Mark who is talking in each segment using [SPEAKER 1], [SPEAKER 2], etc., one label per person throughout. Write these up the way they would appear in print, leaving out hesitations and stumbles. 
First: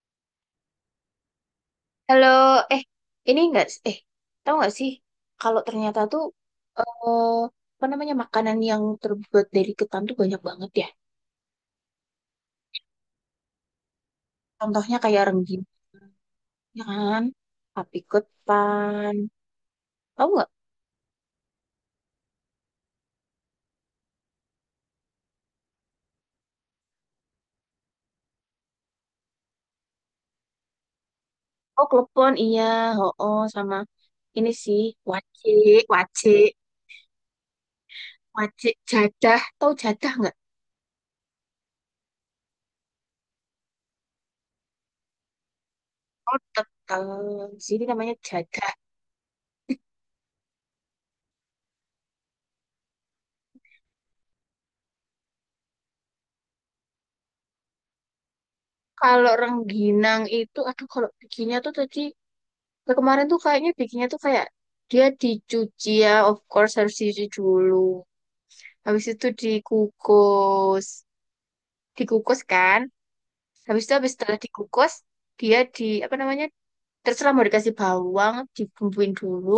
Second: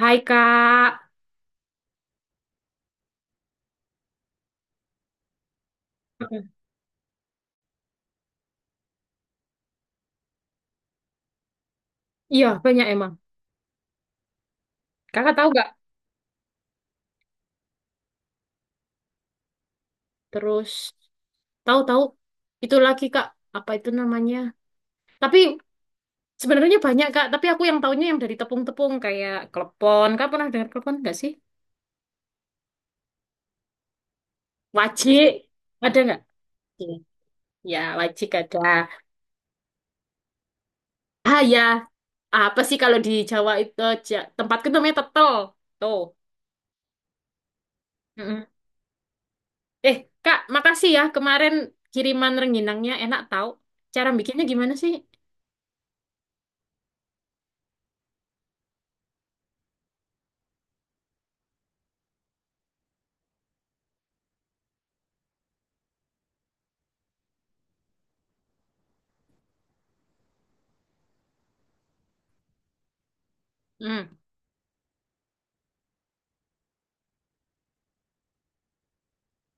[SPEAKER 1] Hai Kak.
[SPEAKER 2] Halo, eh, ini enggak, eh, tahu nggak sih, kalau ternyata tuh,
[SPEAKER 1] Apa?
[SPEAKER 2] eh, apa namanya, makanan yang terbuat dari ketan tuh banyak banget ya.
[SPEAKER 1] Iya, banyak emang.
[SPEAKER 2] Contohnya kayak
[SPEAKER 1] Kakak tahu
[SPEAKER 2] rengginang,
[SPEAKER 1] nggak?
[SPEAKER 2] ya kan, tapi ketan, tahu nggak?
[SPEAKER 1] Terus tahu-tahu itu lagi Kak, apa itu namanya? Tapi sebenarnya banyak Kak, tapi aku yang taunya yang dari tepung-tepung kayak klepon. Kak pernah dengar klepon nggak sih?
[SPEAKER 2] Oh, klepon, iya, oh, oh, sama ini sih,
[SPEAKER 1] Wajik.
[SPEAKER 2] wacik,
[SPEAKER 1] Ada nggak?
[SPEAKER 2] wacik,
[SPEAKER 1] Iya. Ya, wajik ada.
[SPEAKER 2] wacik, jadah, tahu jadah nggak?
[SPEAKER 1] Ah ya, apa sih kalau di Jawa itu tempatku namanya tetel. Tuh.
[SPEAKER 2] Oh, tetap, sini namanya
[SPEAKER 1] Mm-mm.
[SPEAKER 2] jadah.
[SPEAKER 1] Eh, Kak, makasih ya kemarin kiriman rengginangnya enak tahu. Cara bikinnya gimana sih?
[SPEAKER 2] Kalau rengginang itu, aduh, kalau bikinnya tuh tadi. Nah, kemarin tuh kayaknya bikinnya tuh kayak dia dicuci ya, of course harus dicuci dulu. Habis itu dikukus, dikukus kan. Habis itu
[SPEAKER 1] Hmm.
[SPEAKER 2] habis setelah dikukus, dia di apa namanya? Terserah mau dikasih bawang, dibumbuin dulu,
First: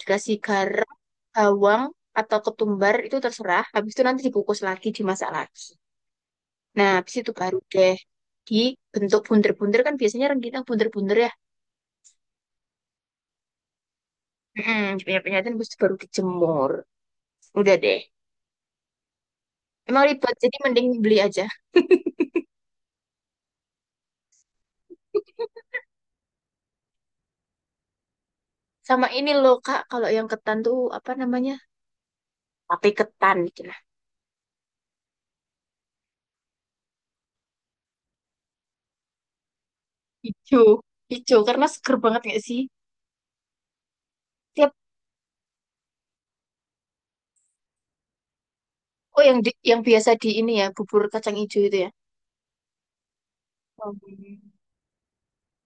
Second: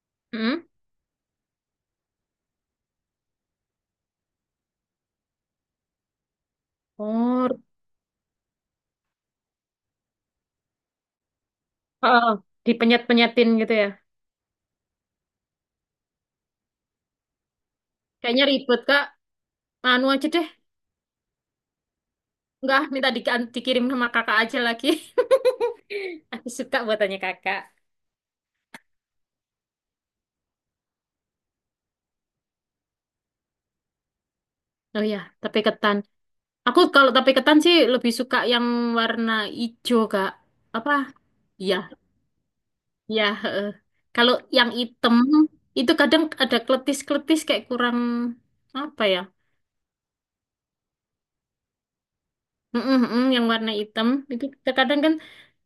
[SPEAKER 2] dikasih garam, bawang atau ketumbar itu terserah. Habis itu nanti dikukus lagi, dimasak lagi. Nah, habis itu
[SPEAKER 1] Hmm.
[SPEAKER 2] baru deh dibentuk buntir-buntir kan biasanya rengginang buntir-buntir ya.
[SPEAKER 1] Heeh, dipenyet-penyetin gitu ya.
[SPEAKER 2] Hmm, punya penyataan habis itu baru dijemur. Udah deh.
[SPEAKER 1] Kayaknya ribet, Kak.
[SPEAKER 2] Emang
[SPEAKER 1] Anu aja
[SPEAKER 2] ribet,
[SPEAKER 1] deh.
[SPEAKER 2] jadi mending beli aja.
[SPEAKER 1] Enggak, minta dikirim sama kakak aja lagi. Aku suka buatannya kakak.
[SPEAKER 2] Sama ini loh, Kak, kalau yang ketan tuh apa namanya? Tapi ketan gitu lah.
[SPEAKER 1] Oh ya, tape ketan. Aku kalau tape ketan sih lebih suka yang warna ijo, Kak.
[SPEAKER 2] Hijau,
[SPEAKER 1] Apa?
[SPEAKER 2] hijau karena
[SPEAKER 1] Iya,
[SPEAKER 2] seger banget gak sih?
[SPEAKER 1] iya. Heeh. Kalau yang
[SPEAKER 2] Tiap
[SPEAKER 1] hitam, itu kadang ada kletis-kletis kayak kurang apa ya?
[SPEAKER 2] oh yang yang biasa di ini ya, bubur kacang hijau itu ya.
[SPEAKER 1] Mm-mm, mm, yang warna
[SPEAKER 2] Hmm.
[SPEAKER 1] hitam itu terkadang kan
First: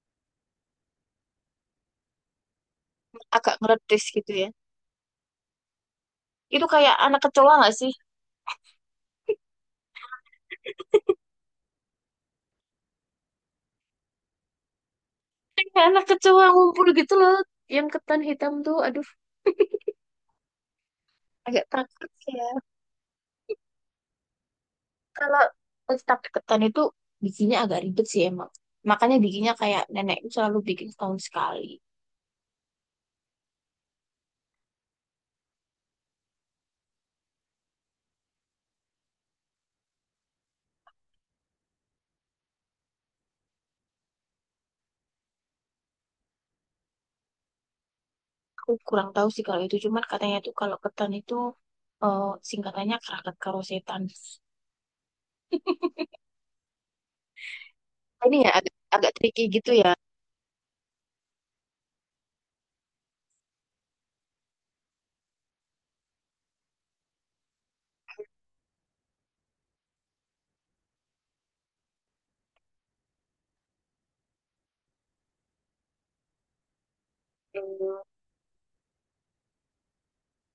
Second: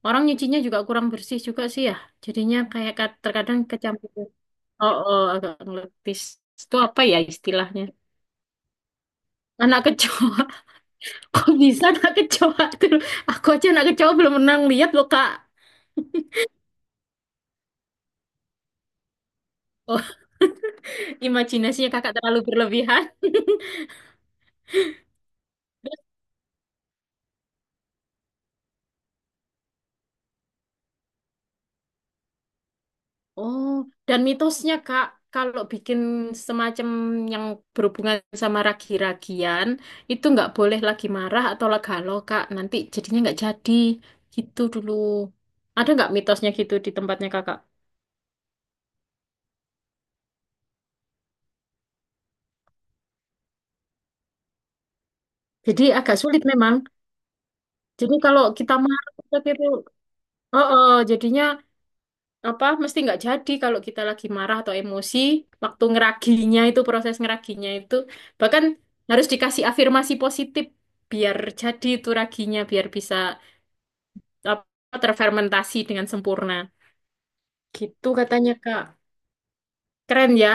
[SPEAKER 1] orang nyucinya juga kurang bersih juga sih ya. Jadinya kayak
[SPEAKER 2] Agak
[SPEAKER 1] terkadang
[SPEAKER 2] ngeredes
[SPEAKER 1] kecampur.
[SPEAKER 2] gitu ya.
[SPEAKER 1] Oh, oh, agak ngeletis.
[SPEAKER 2] Itu
[SPEAKER 1] Itu
[SPEAKER 2] kayak
[SPEAKER 1] apa ya
[SPEAKER 2] anak kecoa gak
[SPEAKER 1] istilahnya?
[SPEAKER 2] sih?
[SPEAKER 1] Anak kecoa. Kok bisa anak kecoa tuh? Aku aja anak kecoa belum pernah lihat loh, Kak.
[SPEAKER 2] Kayak anak kecoa ngumpul gitu loh. Yang ketan hitam tuh, aduh,
[SPEAKER 1] Oh,
[SPEAKER 2] agak
[SPEAKER 1] imajinasinya
[SPEAKER 2] takut
[SPEAKER 1] kakak terlalu
[SPEAKER 2] ya.
[SPEAKER 1] berlebihan.
[SPEAKER 2] Kalau tetap ketan itu bikinnya agak ribet sih emang. Makanya bikinnya kayak nenekku selalu bikin setahun sekali.
[SPEAKER 1] Oh, dan mitosnya, Kak, kalau bikin semacam yang berhubungan sama ragi-ragian, itu nggak boleh lagi marah atau galau Kak. Nanti jadinya nggak jadi. Gitu dulu. Ada nggak mitosnya gitu di tempatnya kakak?
[SPEAKER 2] Aku kurang tahu sih kalau itu, cuman katanya tuh kalau ketan itu eh, singkatannya kerakat karo setan.
[SPEAKER 1] Jadi agak sulit memang. Jadi
[SPEAKER 2] Ini
[SPEAKER 1] kalau
[SPEAKER 2] ya
[SPEAKER 1] kita
[SPEAKER 2] agak
[SPEAKER 1] marah, kita
[SPEAKER 2] tricky
[SPEAKER 1] gitu.
[SPEAKER 2] gitu ya.
[SPEAKER 1] Oh, oh, jadinya apa mesti nggak jadi kalau kita lagi marah atau emosi waktu ngeraginya itu, proses ngeraginya itu bahkan harus dikasih afirmasi positif biar jadi itu raginya, biar bisa apa terfermentasi dengan sempurna
[SPEAKER 2] Hmm,
[SPEAKER 1] gitu katanya Kak. Keren ya,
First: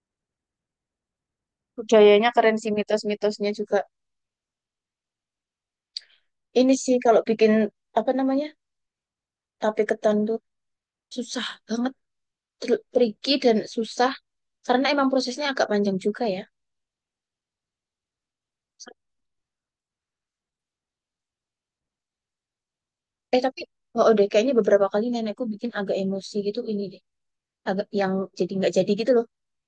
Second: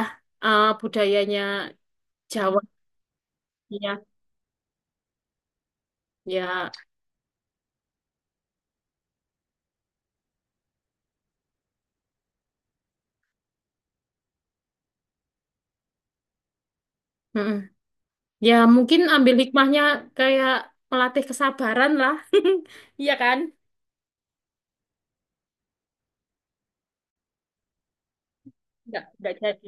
[SPEAKER 1] budayanya
[SPEAKER 2] budayanya keren
[SPEAKER 1] Jawa,
[SPEAKER 2] sih mitos-mitosnya juga.
[SPEAKER 1] ya, ya.
[SPEAKER 2] Ini sih kalau bikin apa namanya tape ketan tuh susah banget, tricky dan susah karena emang prosesnya agak panjang juga ya.
[SPEAKER 1] Mm-mm. Ya mungkin ambil hikmahnya kayak melatih kesabaran lah. Iya kan?
[SPEAKER 2] Eh tapi oh oh deh kayaknya beberapa kali nenekku bikin agak emosi gitu ini deh, agak yang jadi nggak jadi
[SPEAKER 1] nggak
[SPEAKER 2] gitu loh,
[SPEAKER 1] nggak jadi,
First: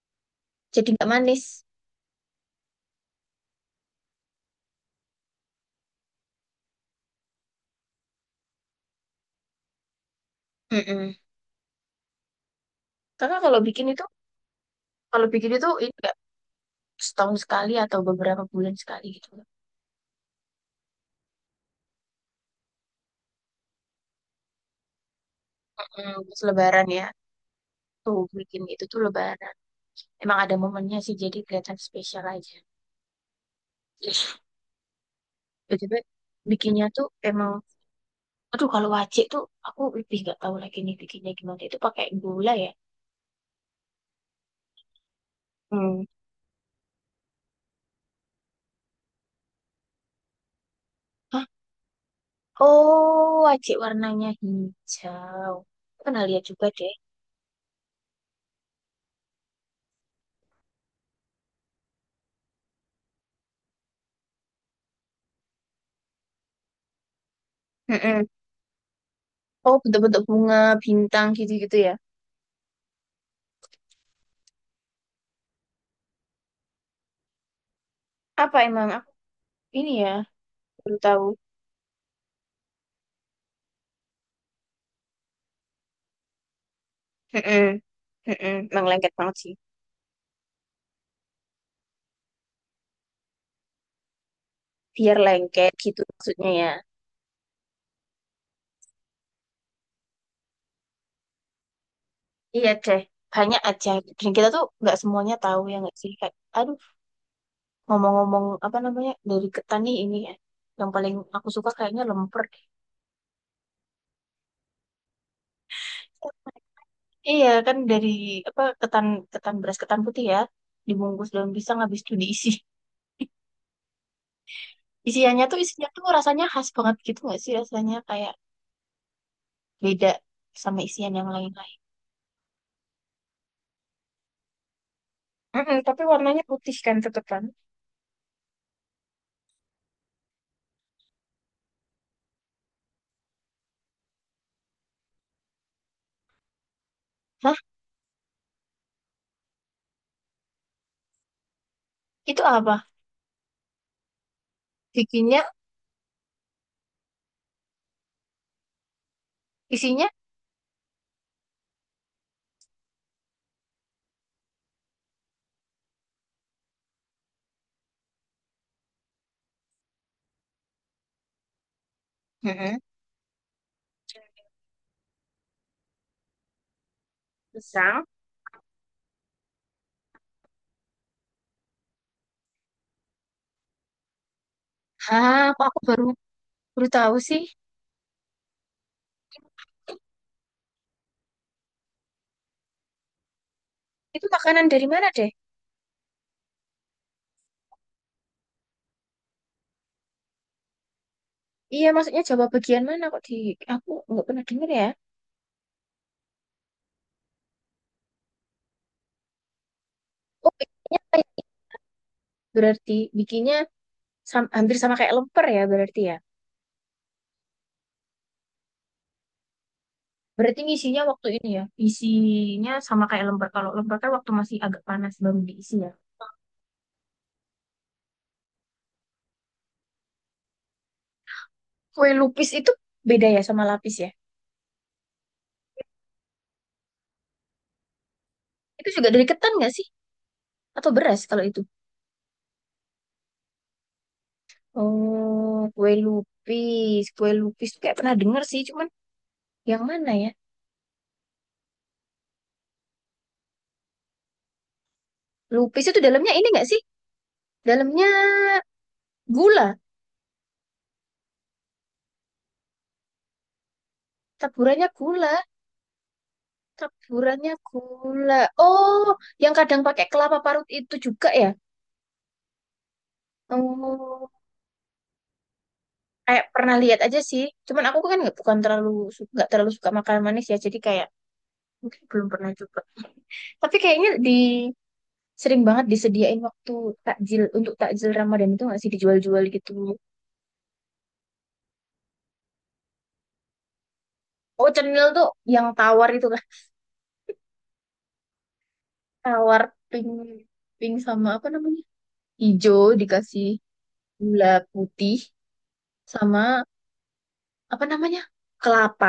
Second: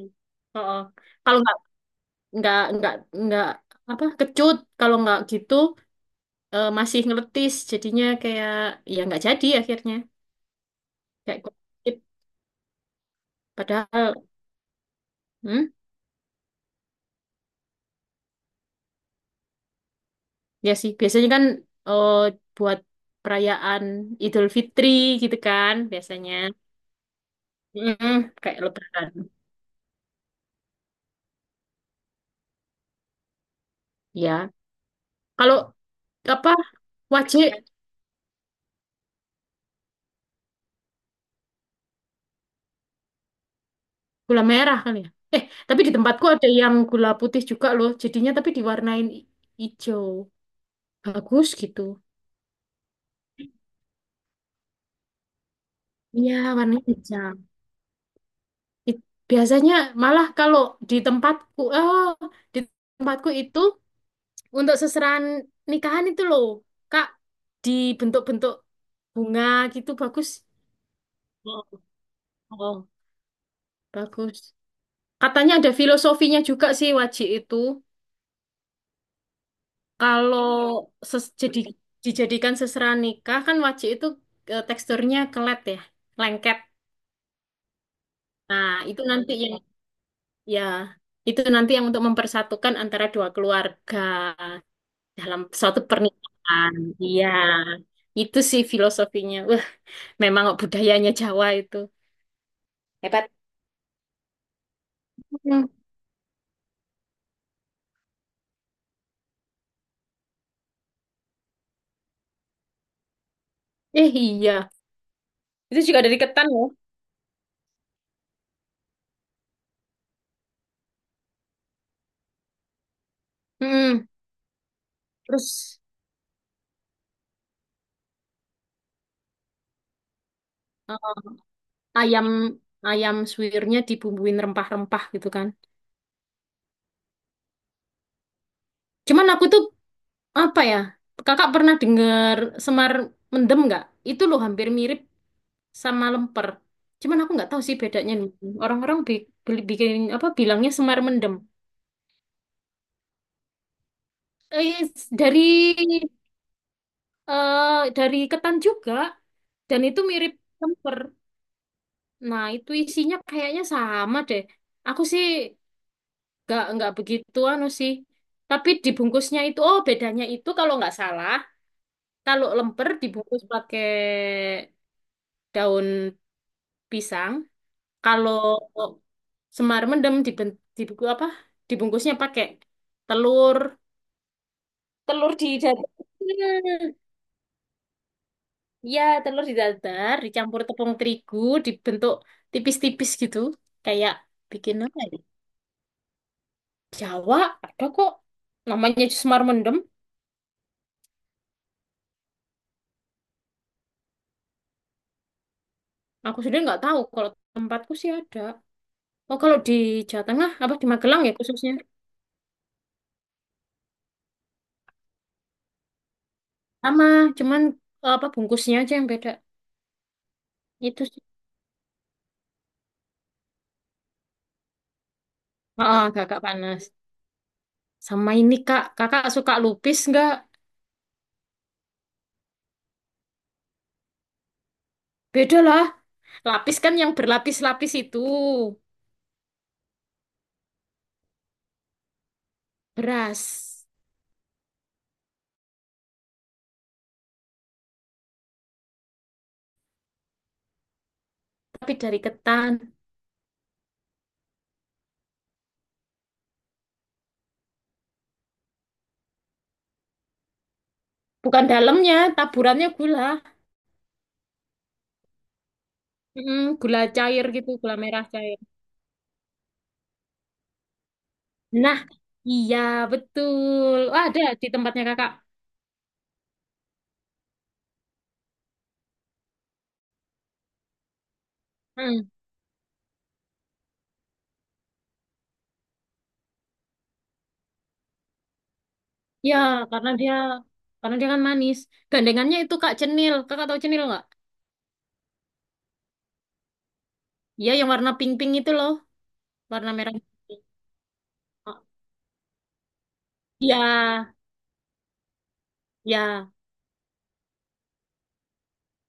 [SPEAKER 1] oh, oh.
[SPEAKER 2] jadi nggak
[SPEAKER 1] Kalau
[SPEAKER 2] manis.
[SPEAKER 1] nggak nggak nggak apa kecut, kalau nggak gitu masih ngeletis jadinya, kayak ya nggak jadi akhirnya,
[SPEAKER 2] Mm-mm.
[SPEAKER 1] kayak kulit.
[SPEAKER 2] Kakak
[SPEAKER 1] Padahal
[SPEAKER 2] kalau bikin
[SPEAKER 1] hmm,
[SPEAKER 2] itu ini setahun sekali atau beberapa bulan sekali gitu.
[SPEAKER 1] ya sih biasanya kan eh, buat perayaan Idul Fitri gitu kan
[SPEAKER 2] Mm,
[SPEAKER 1] biasanya.
[SPEAKER 2] pas Lebaran ya,
[SPEAKER 1] Mm,
[SPEAKER 2] tuh
[SPEAKER 1] kayak
[SPEAKER 2] bikin itu tuh
[SPEAKER 1] lebaran
[SPEAKER 2] Lebaran. Emang ada momennya sih, jadi kelihatan spesial aja.
[SPEAKER 1] ya. Kalau
[SPEAKER 2] BTW,
[SPEAKER 1] apa,
[SPEAKER 2] bikinnya tuh
[SPEAKER 1] wajib,
[SPEAKER 2] emang, aduh kalau wajik tuh aku lebih nggak tahu lagi nih bikinnya gimana. Itu pakai gula ya?
[SPEAKER 1] gula merah kali ya. Eh tapi di
[SPEAKER 2] Hmm.
[SPEAKER 1] tempatku ada yang gula putih juga loh jadinya, tapi diwarnain hijau,
[SPEAKER 2] Hah?
[SPEAKER 1] bagus gitu.
[SPEAKER 2] Oh, wajik warnanya hijau. Aku pernah
[SPEAKER 1] Iya
[SPEAKER 2] lihat juga
[SPEAKER 1] warnanya
[SPEAKER 2] deh.
[SPEAKER 1] hijau. It- Biasanya malah kalau di tempatku, oh, di tempatku itu untuk seserahan nikahan itu loh, Kak,
[SPEAKER 2] Mm-mm.
[SPEAKER 1] dibentuk-bentuk bunga
[SPEAKER 2] Oh,
[SPEAKER 1] gitu,
[SPEAKER 2] bentuk-bentuk
[SPEAKER 1] bagus.
[SPEAKER 2] bunga, bintang
[SPEAKER 1] Oh,
[SPEAKER 2] gitu-gitu ya.
[SPEAKER 1] oh. Bagus. Katanya ada filosofinya juga sih wajik itu.
[SPEAKER 2] Apa emang aku ini ya,
[SPEAKER 1] Kalau
[SPEAKER 2] baru tahu.
[SPEAKER 1] jadi dijadikan seserahan nikah kan wajik itu teksturnya kelet ya, lengket.
[SPEAKER 2] Mm-mm. Mm-mm.
[SPEAKER 1] Nah,
[SPEAKER 2] Emang
[SPEAKER 1] itu
[SPEAKER 2] lengket
[SPEAKER 1] nanti
[SPEAKER 2] banget sih.
[SPEAKER 1] yang ya, itu nanti yang untuk mempersatukan antara dua keluarga
[SPEAKER 2] Biar
[SPEAKER 1] dalam
[SPEAKER 2] lengket
[SPEAKER 1] suatu
[SPEAKER 2] gitu maksudnya ya.
[SPEAKER 1] pernikahan. Iya, itu sih filosofinya. Wah, memang budayanya Jawa itu
[SPEAKER 2] Iya deh,
[SPEAKER 1] hebat.
[SPEAKER 2] banyak aja. Dan kita tuh nggak semuanya tahu
[SPEAKER 1] Hmm.
[SPEAKER 2] ya nggak sih. Kayak, aduh, ngomong-ngomong apa namanya dari ketan nih ini ya. Yang paling aku suka kayaknya lemper.
[SPEAKER 1] Eh iya, itu juga dari ketan ya.
[SPEAKER 2] Iya kan dari apa ketan ketan beras ketan putih ya dibungkus daun pisang habis itu diisi.
[SPEAKER 1] Hmm.
[SPEAKER 2] Isiannya tuh
[SPEAKER 1] Terus
[SPEAKER 2] isinya tuh rasanya khas banget gitu nggak sih rasanya kayak beda sama isian
[SPEAKER 1] eh,
[SPEAKER 2] yang lain-lain.
[SPEAKER 1] ayam ayam suwirnya dibumbuin rempah-rempah gitu kan.
[SPEAKER 2] Mm-mm, tapi warnanya putih kan tetep kan?
[SPEAKER 1] Cuman aku tuh apa ya? Kakak pernah dengar semar mendem nggak? Itu loh hampir mirip sama lemper. Cuman aku nggak
[SPEAKER 2] Nah,
[SPEAKER 1] tahu sih bedanya nih. Orang-orang bikin apa bilangnya semar mendem.
[SPEAKER 2] itu apa?
[SPEAKER 1] Eh, dari
[SPEAKER 2] Bikinnya
[SPEAKER 1] dari ketan juga, dan itu
[SPEAKER 2] isinya.
[SPEAKER 1] mirip kemper. Nah, itu isinya kayaknya sama deh. Aku sih nggak begitu anu sih. Tapi dibungkusnya itu, oh, bedanya itu kalau nggak salah, kalau
[SPEAKER 2] Mm-mm.
[SPEAKER 1] lemper dibungkus pakai daun pisang,
[SPEAKER 2] Pisang.
[SPEAKER 1] kalau semar mendem dibuku apa? Dibungkusnya pakai telur, telur
[SPEAKER 2] Hah,
[SPEAKER 1] di
[SPEAKER 2] kok aku
[SPEAKER 1] dada.
[SPEAKER 2] baru baru tahu sih.
[SPEAKER 1] Iya, telur didadar, dicampur tepung terigu, dibentuk tipis-tipis gitu. Kayak
[SPEAKER 2] Itu makanan
[SPEAKER 1] bikin
[SPEAKER 2] dari
[SPEAKER 1] apa
[SPEAKER 2] mana
[SPEAKER 1] ya?
[SPEAKER 2] deh?
[SPEAKER 1] Jawa, ada kok. Namanya Semar Mendem.
[SPEAKER 2] Iya, maksudnya Jawa bagian mana kok di aku nggak pernah dengar ya.
[SPEAKER 1] Aku sudah nggak tahu, kalau tempatku sih ada. Oh, kalau di Jawa Tengah,
[SPEAKER 2] Oh,
[SPEAKER 1] apa di
[SPEAKER 2] bikinnya
[SPEAKER 1] Magelang
[SPEAKER 2] kayak
[SPEAKER 1] ya khususnya?
[SPEAKER 2] berarti bikinnya hampir sama kayak lemper ya.
[SPEAKER 1] Sama, cuman apa bungkusnya aja yang beda.
[SPEAKER 2] Berarti ngisinya
[SPEAKER 1] Itu sih.
[SPEAKER 2] waktu ini ya. Isinya sama kayak lemper. Kalau lemper kan waktu masih agak panas baru diisi ya.
[SPEAKER 1] Oh, kakak panas. Sama ini kak, kakak suka lupis nggak?
[SPEAKER 2] Kue lupis itu beda ya sama lapis ya.
[SPEAKER 1] Beda lah. Lapis kan yang berlapis-lapis itu.
[SPEAKER 2] Itu juga dari ketan nggak sih? Atau beras kalau itu?
[SPEAKER 1] Beras.
[SPEAKER 2] Oh, kue lupis. Kue lupis tuh kayak pernah denger sih, cuman yang mana ya?
[SPEAKER 1] Tapi dari ketan.
[SPEAKER 2] Lupis itu dalamnya ini nggak sih? Dalamnya gula,
[SPEAKER 1] Bukan dalamnya, taburannya gula.
[SPEAKER 2] taburannya gula,
[SPEAKER 1] Mm, gula cair
[SPEAKER 2] taburannya
[SPEAKER 1] gitu, gula merah
[SPEAKER 2] gula.
[SPEAKER 1] cair.
[SPEAKER 2] Oh, yang kadang pakai kelapa parut itu juga ya?
[SPEAKER 1] Nah, iya betul. Wah,
[SPEAKER 2] Oh,
[SPEAKER 1] ada di tempatnya kakak.
[SPEAKER 2] kayak pernah lihat aja sih. Cuman aku kan nggak bukan terlalu nggak terlalu suka makanan manis ya, jadi kayak mungkin
[SPEAKER 1] Mm.
[SPEAKER 2] belum pernah coba. Tapi kayaknya di sering banget disediain waktu takjil untuk takjil Ramadan itu nggak sih dijual-jual
[SPEAKER 1] Ya,
[SPEAKER 2] gitu.
[SPEAKER 1] karena dia karena dia kan manis. Gandengannya itu Kak Cenil. Kakak tahu Cenil nggak?
[SPEAKER 2] Oh, cenil tuh yang tawar itu lah,
[SPEAKER 1] Iya, yang warna pink-pink itu loh,
[SPEAKER 2] tawar,
[SPEAKER 1] warna
[SPEAKER 2] pink,
[SPEAKER 1] merah.
[SPEAKER 2] pink sama apa
[SPEAKER 1] Oh,
[SPEAKER 2] namanya? Hijau dikasih
[SPEAKER 1] iya,
[SPEAKER 2] gula putih sama
[SPEAKER 1] iya.
[SPEAKER 2] apa namanya kelapa.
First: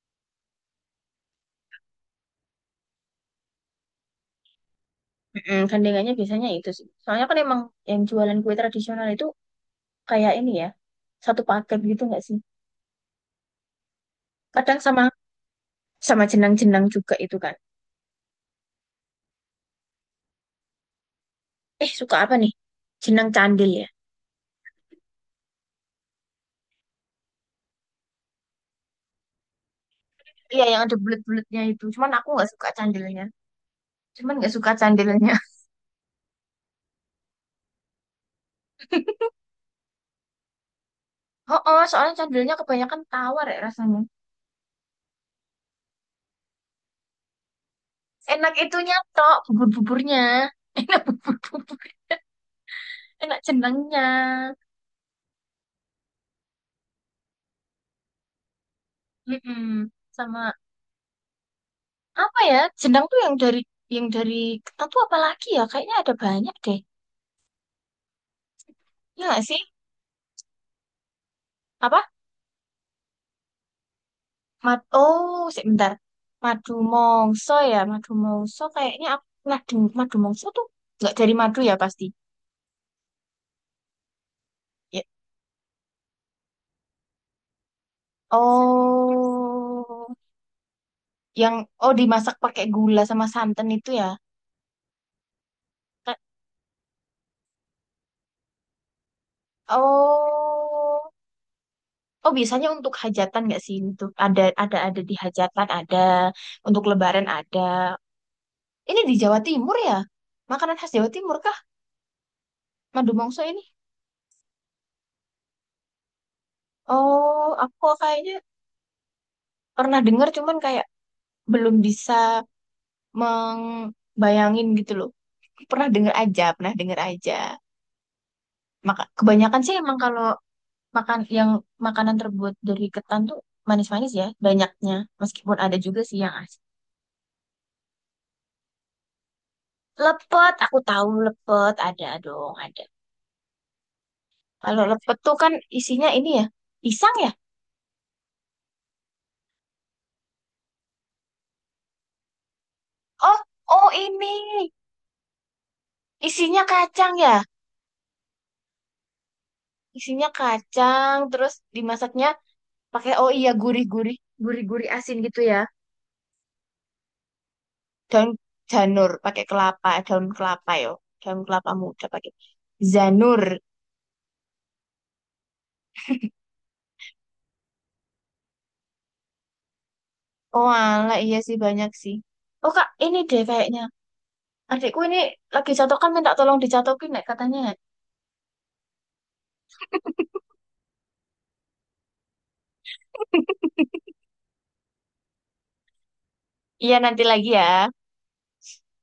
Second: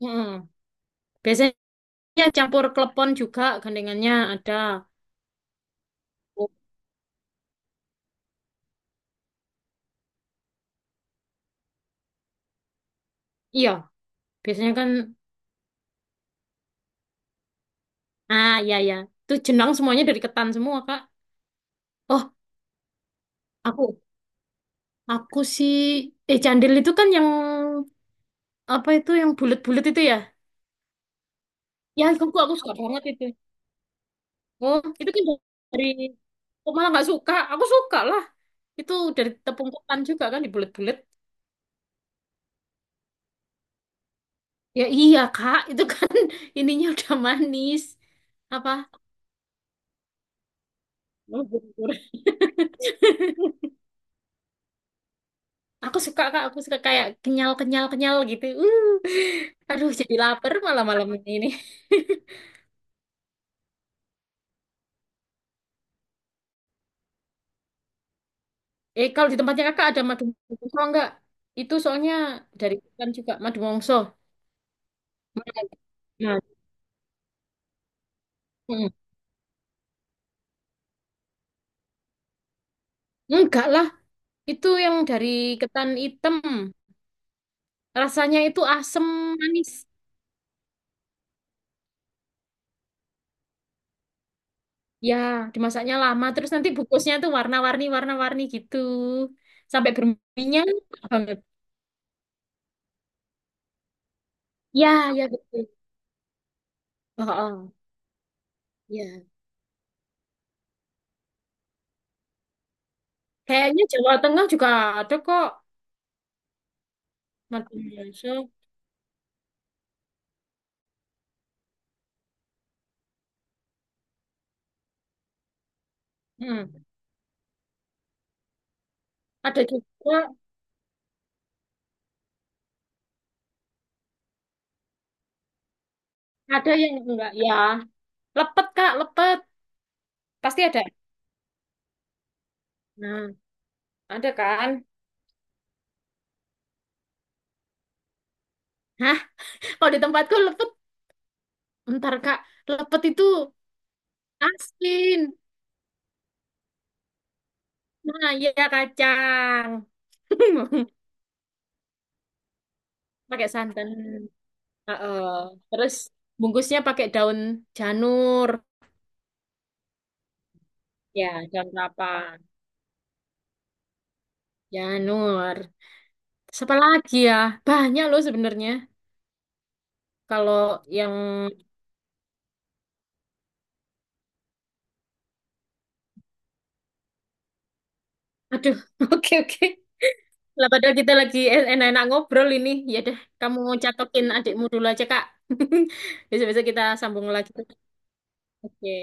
[SPEAKER 1] Mm. Biasanya campur klepon juga gandengannya ada.
[SPEAKER 2] Mm, gandengannya biasanya
[SPEAKER 1] Oh,
[SPEAKER 2] itu sih. Soalnya kan emang yang jualan kue tradisional itu kayak ini ya, satu paket gitu nggak sih?
[SPEAKER 1] iya, biasanya
[SPEAKER 2] Kadang
[SPEAKER 1] kan
[SPEAKER 2] sama sama jenang-jenang juga itu kan.
[SPEAKER 1] ah iya ya. Itu jenang semuanya dari ketan semua, Kak.
[SPEAKER 2] Eh suka
[SPEAKER 1] Oh,
[SPEAKER 2] apa nih? Jenang candil
[SPEAKER 1] aku
[SPEAKER 2] ya?
[SPEAKER 1] Aku sih, eh candil itu kan yang apa, itu yang bulat-bulat itu ya?
[SPEAKER 2] Iya yang ada bulat-bulatnya itu.
[SPEAKER 1] Ya,
[SPEAKER 2] Cuman
[SPEAKER 1] aku
[SPEAKER 2] aku nggak
[SPEAKER 1] aku
[SPEAKER 2] suka
[SPEAKER 1] suka banget
[SPEAKER 2] candilnya.
[SPEAKER 1] itu.
[SPEAKER 2] Cuman nggak suka
[SPEAKER 1] Oh, itu kan
[SPEAKER 2] candilnya.
[SPEAKER 1] dari, kok malah nggak suka. Aku suka lah. Itu dari tepung ketan juga kan, dibulet-bulet.
[SPEAKER 2] Oh, oh soalnya candilnya kebanyakan tawar ya rasanya.
[SPEAKER 1] Ya iya kak, itu kan ininya udah manis.
[SPEAKER 2] Enak
[SPEAKER 1] Apa?
[SPEAKER 2] itunya tok bubur-buburnya. Enak bubur-bubur. Enak jenangnya.
[SPEAKER 1] Aku suka kak, aku suka kayak kenyal-kenyal-kenyal gitu.
[SPEAKER 2] Mm-mm.
[SPEAKER 1] Aduh jadi
[SPEAKER 2] Sama
[SPEAKER 1] lapar malah malam ini.
[SPEAKER 2] apa ya jenang tuh yang dari ketan tuh apa lagi ya kayaknya ada banyak deh
[SPEAKER 1] Eh,
[SPEAKER 2] ya
[SPEAKER 1] kalau di
[SPEAKER 2] nggak sih
[SPEAKER 1] tempatnya kakak ada madu mongso nggak? Itu
[SPEAKER 2] apa
[SPEAKER 1] soalnya dari kan juga madu mongso.
[SPEAKER 2] mad oh sebentar
[SPEAKER 1] Nah,
[SPEAKER 2] madu mongso ya madu mongso
[SPEAKER 1] mm,
[SPEAKER 2] kayaknya aku pernah dengar madu mongso tuh nggak dari madu ya pasti.
[SPEAKER 1] enggak lah, itu yang
[SPEAKER 2] Ya.
[SPEAKER 1] dari ketan hitam. Rasanya itu asem manis.
[SPEAKER 2] Oh yang oh dimasak pakai gula sama santan itu ya.
[SPEAKER 1] Ya, dimasaknya
[SPEAKER 2] Ka-
[SPEAKER 1] lama, terus nanti bukusnya tuh warna-warni, warna-warni gitu. Sampai berminyak
[SPEAKER 2] oh.
[SPEAKER 1] banget.
[SPEAKER 2] Oh biasanya untuk hajatan nggak sih? Untuk ada ada
[SPEAKER 1] Ya,
[SPEAKER 2] di
[SPEAKER 1] ya
[SPEAKER 2] hajatan
[SPEAKER 1] betul.
[SPEAKER 2] ada, untuk
[SPEAKER 1] Oh,
[SPEAKER 2] lebaran ada.
[SPEAKER 1] oh,
[SPEAKER 2] Ini di
[SPEAKER 1] ya.
[SPEAKER 2] Jawa Timur ya? Makanan khas Jawa Timur kah? Madu mongso ini?
[SPEAKER 1] Kayaknya Jawa Tengah juga ada kok.
[SPEAKER 2] Oh,
[SPEAKER 1] Madu
[SPEAKER 2] aku kayaknya
[SPEAKER 1] Malaysia.
[SPEAKER 2] pernah dengar cuman kayak belum bisa membayangin gitu loh. Pernah dengar aja,
[SPEAKER 1] Hmm.
[SPEAKER 2] pernah dengar aja. Maka
[SPEAKER 1] Ada
[SPEAKER 2] kebanyakan sih emang
[SPEAKER 1] juga,
[SPEAKER 2] kalau makan yang makanan terbuat dari ketan tuh manis-manis ya banyaknya. Meskipun ada juga sih yang asin.
[SPEAKER 1] ada yang enggak ya. Lepet, Kak, lepet.
[SPEAKER 2] Lepet,
[SPEAKER 1] Pasti
[SPEAKER 2] aku
[SPEAKER 1] ada.
[SPEAKER 2] tahu lepet ada dong, ada.
[SPEAKER 1] Nah, ada kan?
[SPEAKER 2] Kalau lepet tuh kan isinya ini ya, pisang ya?
[SPEAKER 1] Hah? Kalau di tempatku lepet, bentar Kak. Lepet itu
[SPEAKER 2] Oh, oh ini
[SPEAKER 1] asin.
[SPEAKER 2] isinya kacang ya?
[SPEAKER 1] Nah, iya kacang.
[SPEAKER 2] Isinya kacang, terus dimasaknya pakai oh
[SPEAKER 1] Pakai
[SPEAKER 2] iya
[SPEAKER 1] santan.
[SPEAKER 2] gurih-gurih, gurih-gurih asin
[SPEAKER 1] Heeh.
[SPEAKER 2] gitu ya.
[SPEAKER 1] Terus bungkusnya pakai daun
[SPEAKER 2] Daun
[SPEAKER 1] janur.
[SPEAKER 2] janur pakai kelapa, eh, daun kelapa yo, daun
[SPEAKER 1] Ya, daun
[SPEAKER 2] kelapa muda pakai
[SPEAKER 1] kelapa.
[SPEAKER 2] zanur.
[SPEAKER 1] Janur. Terus apa lagi ya? Banyak loh sebenarnya. Kalau
[SPEAKER 2] Oh ala
[SPEAKER 1] yang...
[SPEAKER 2] iya sih banyak sih. Oh kak, ini deh kayaknya adikku ini lagi catokan minta tolong dicatokin nek katanya.
[SPEAKER 1] Aduh, oke oke. Lah padahal kita lagi enak-enak ngobrol ini. Ya deh, kamu catokin adikmu dulu aja, Kak. Besok-besok kita
[SPEAKER 2] Iya nanti
[SPEAKER 1] sambung
[SPEAKER 2] lagi
[SPEAKER 1] lagi.
[SPEAKER 2] ya.
[SPEAKER 1] Oke.